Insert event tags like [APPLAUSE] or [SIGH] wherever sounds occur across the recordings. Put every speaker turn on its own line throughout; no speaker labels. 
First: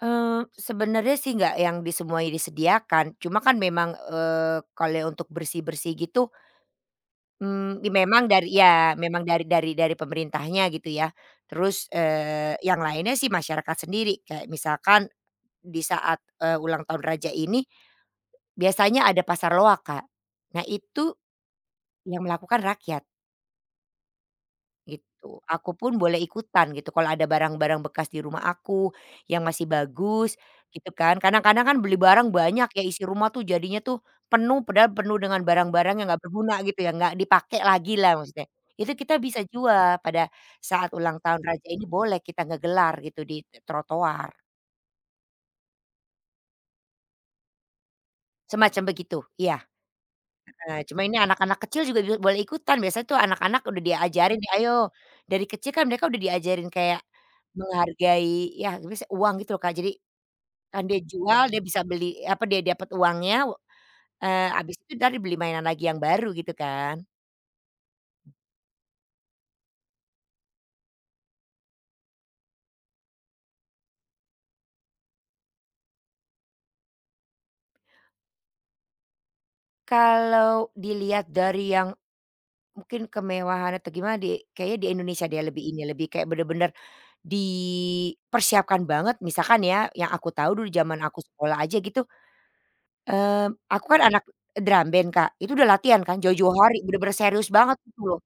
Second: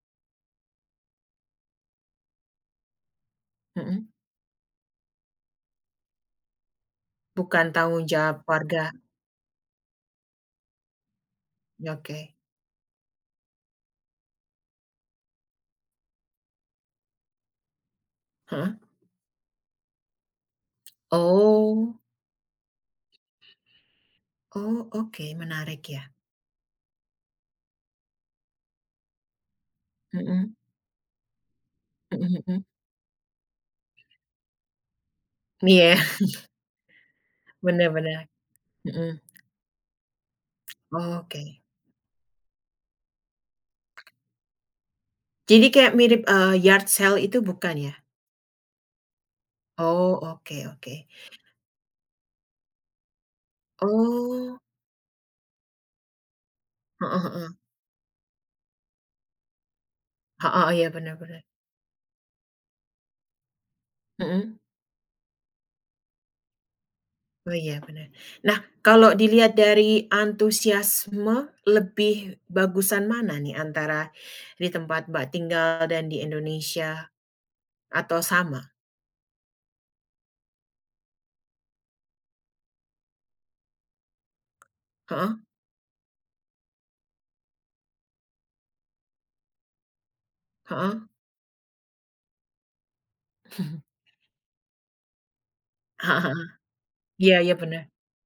Eee, sebenarnya sih enggak yang di semuanya disediakan, cuma kan memang,
Mhm.
eee, kalau untuk bersih-bersih gitu,
Bukan
mmm,
tanggung
memang
jawab
dari
warga.
ya, memang dari dari dari pemerintahnya, gitu ya. Terus,
Ya oke.
eee, yang lainnya sih masyarakat sendiri. Kayak misalkan di saat, eee, ulang tahun raja ini
Heeh.
biasanya ada pasar loak, Kak. Nah, itu
Oh.
yang melakukan rakyat.
Oh, oke,
Gitu.
menarik,
Akupun
ya.
boleh ikutan, gitu. Kalau ada barang-barang bekas di rumah aku yang masih bagus,
Mhm.
gitu kan. Kadang-kadang kan beli
Mhm
barang
mhm.
banyak, ya. Isi rumah tuh jadinya tuh penuh, padahal penuh dengan barang-barang
Iya.
yang nggak berguna, gitu ya. Nggak dipakai
Bener
lagi lah
bener.
maksudnya. Itu kita
Mhm.
bisa jual pada saat ulang tahun
Oke.
Raja, ini boleh kita ngegelar gitu di trotoar.
Jadi kayak mirip, eee, yard sale itu bukan, ya?
Semacam begitu. Iya.
Oh, oke
Heeh. Cuma
oke.
ini anak-anak kecil juga juga boleh ikutan, biasanya tuh anak-anak udah diajarin, nih,
Oh.
ayo, dari kecil kan mereka udah diajarin kayak
Heeh heeh.
menghargai, ya [UNINTELLIGIBLE] uang, gitu loh, Kak. Jadi
Heeh,
kan
iya,
dia
benar
jual,
benar.
dia bisa beli, apa, dia dapet uangnya, eee,
Mhm.
habis itu entar dibeli mainan lagi yang baru, gitu kan.
Oh, iya benar. Nah, kalau dilihat dari antusiasme, lebih bagusan mana nih, antara di tempat Mbak tinggal dan di Indonesia, atau sama?
Kalau dilihat dari yang mungkin kemewahan atau gimana di kayaknya di Indonesia
Heeh.
deh lebih ini, lebih kayak bener-bener dipersiapkan banget. Misalkan ya, yang aku tahu dulu zaman
Heeh.
aku sekolah aja, gitu, eee, aku
[CHUCKLES]
kan anak drum band, Kak. Itu udah latihan kan
Heeh heeh.
jauh-jauh hari. Bener-bener
Iya
serius
iya,
banget
bener.
itu loh.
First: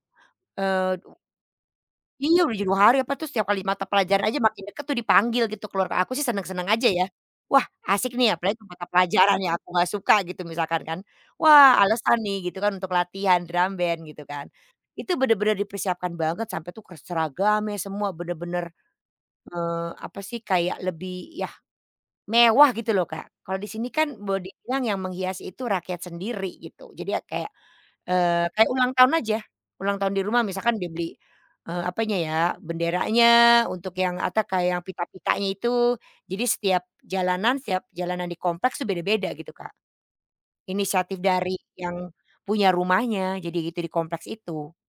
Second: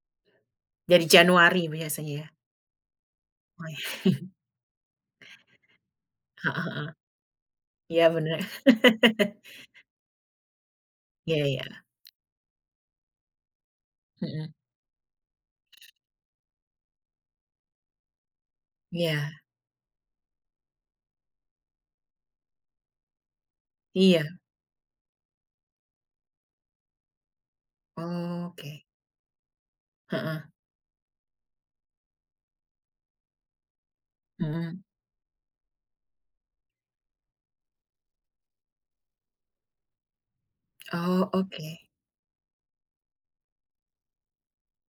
Eee
Dari
u
Januari biasanya, ya?
Iya, udah jauh-jauh hari, apa tuh, setiap kali mata pelajaran
[CHUCKLES]
aja, makin dekat tuh, dipanggil gitu keluar. Aku sih
Heeh
senang-senang
heeh.
aja, ya. Wah,
Iya,
asik nih ya!
bener.
Apalagi mata pelajaran
[LAUGHS]
yang aku nggak suka gitu, misalkan kan.
Iya
Wah,
iya.
alasan nih, gitu kan, untuk latihan drum band, gitu kan,
Mhm.
itu bener-bener dipersiapkan banget, sampai tuh ke seragamnya, semua, bener-bener,
Iya.
eee, apa sih, kayak, lebih, ya, mewah, gitu loh, Kak. Kalau di sini kan
Iya.
boleh dibilang yang menghiasi itu rakyat sendiri, gitu. Jadi ya kayak, eee, kayak
Oke.
ulang tahun aja. Ulang tahun di
Heeh.
rumah misalkan dia beli, eee, apanya ya, benderanya untuk yang atau kayak
Mhm.
yang pita-pitanya itu. Jadi setiap jalanan setiap jalanan di kompleks tuh beda-beda, gitu, Kak. Inisiatif
Oh,
dari
oke.
yang punya rumahnya jadi itu di kompleks itu.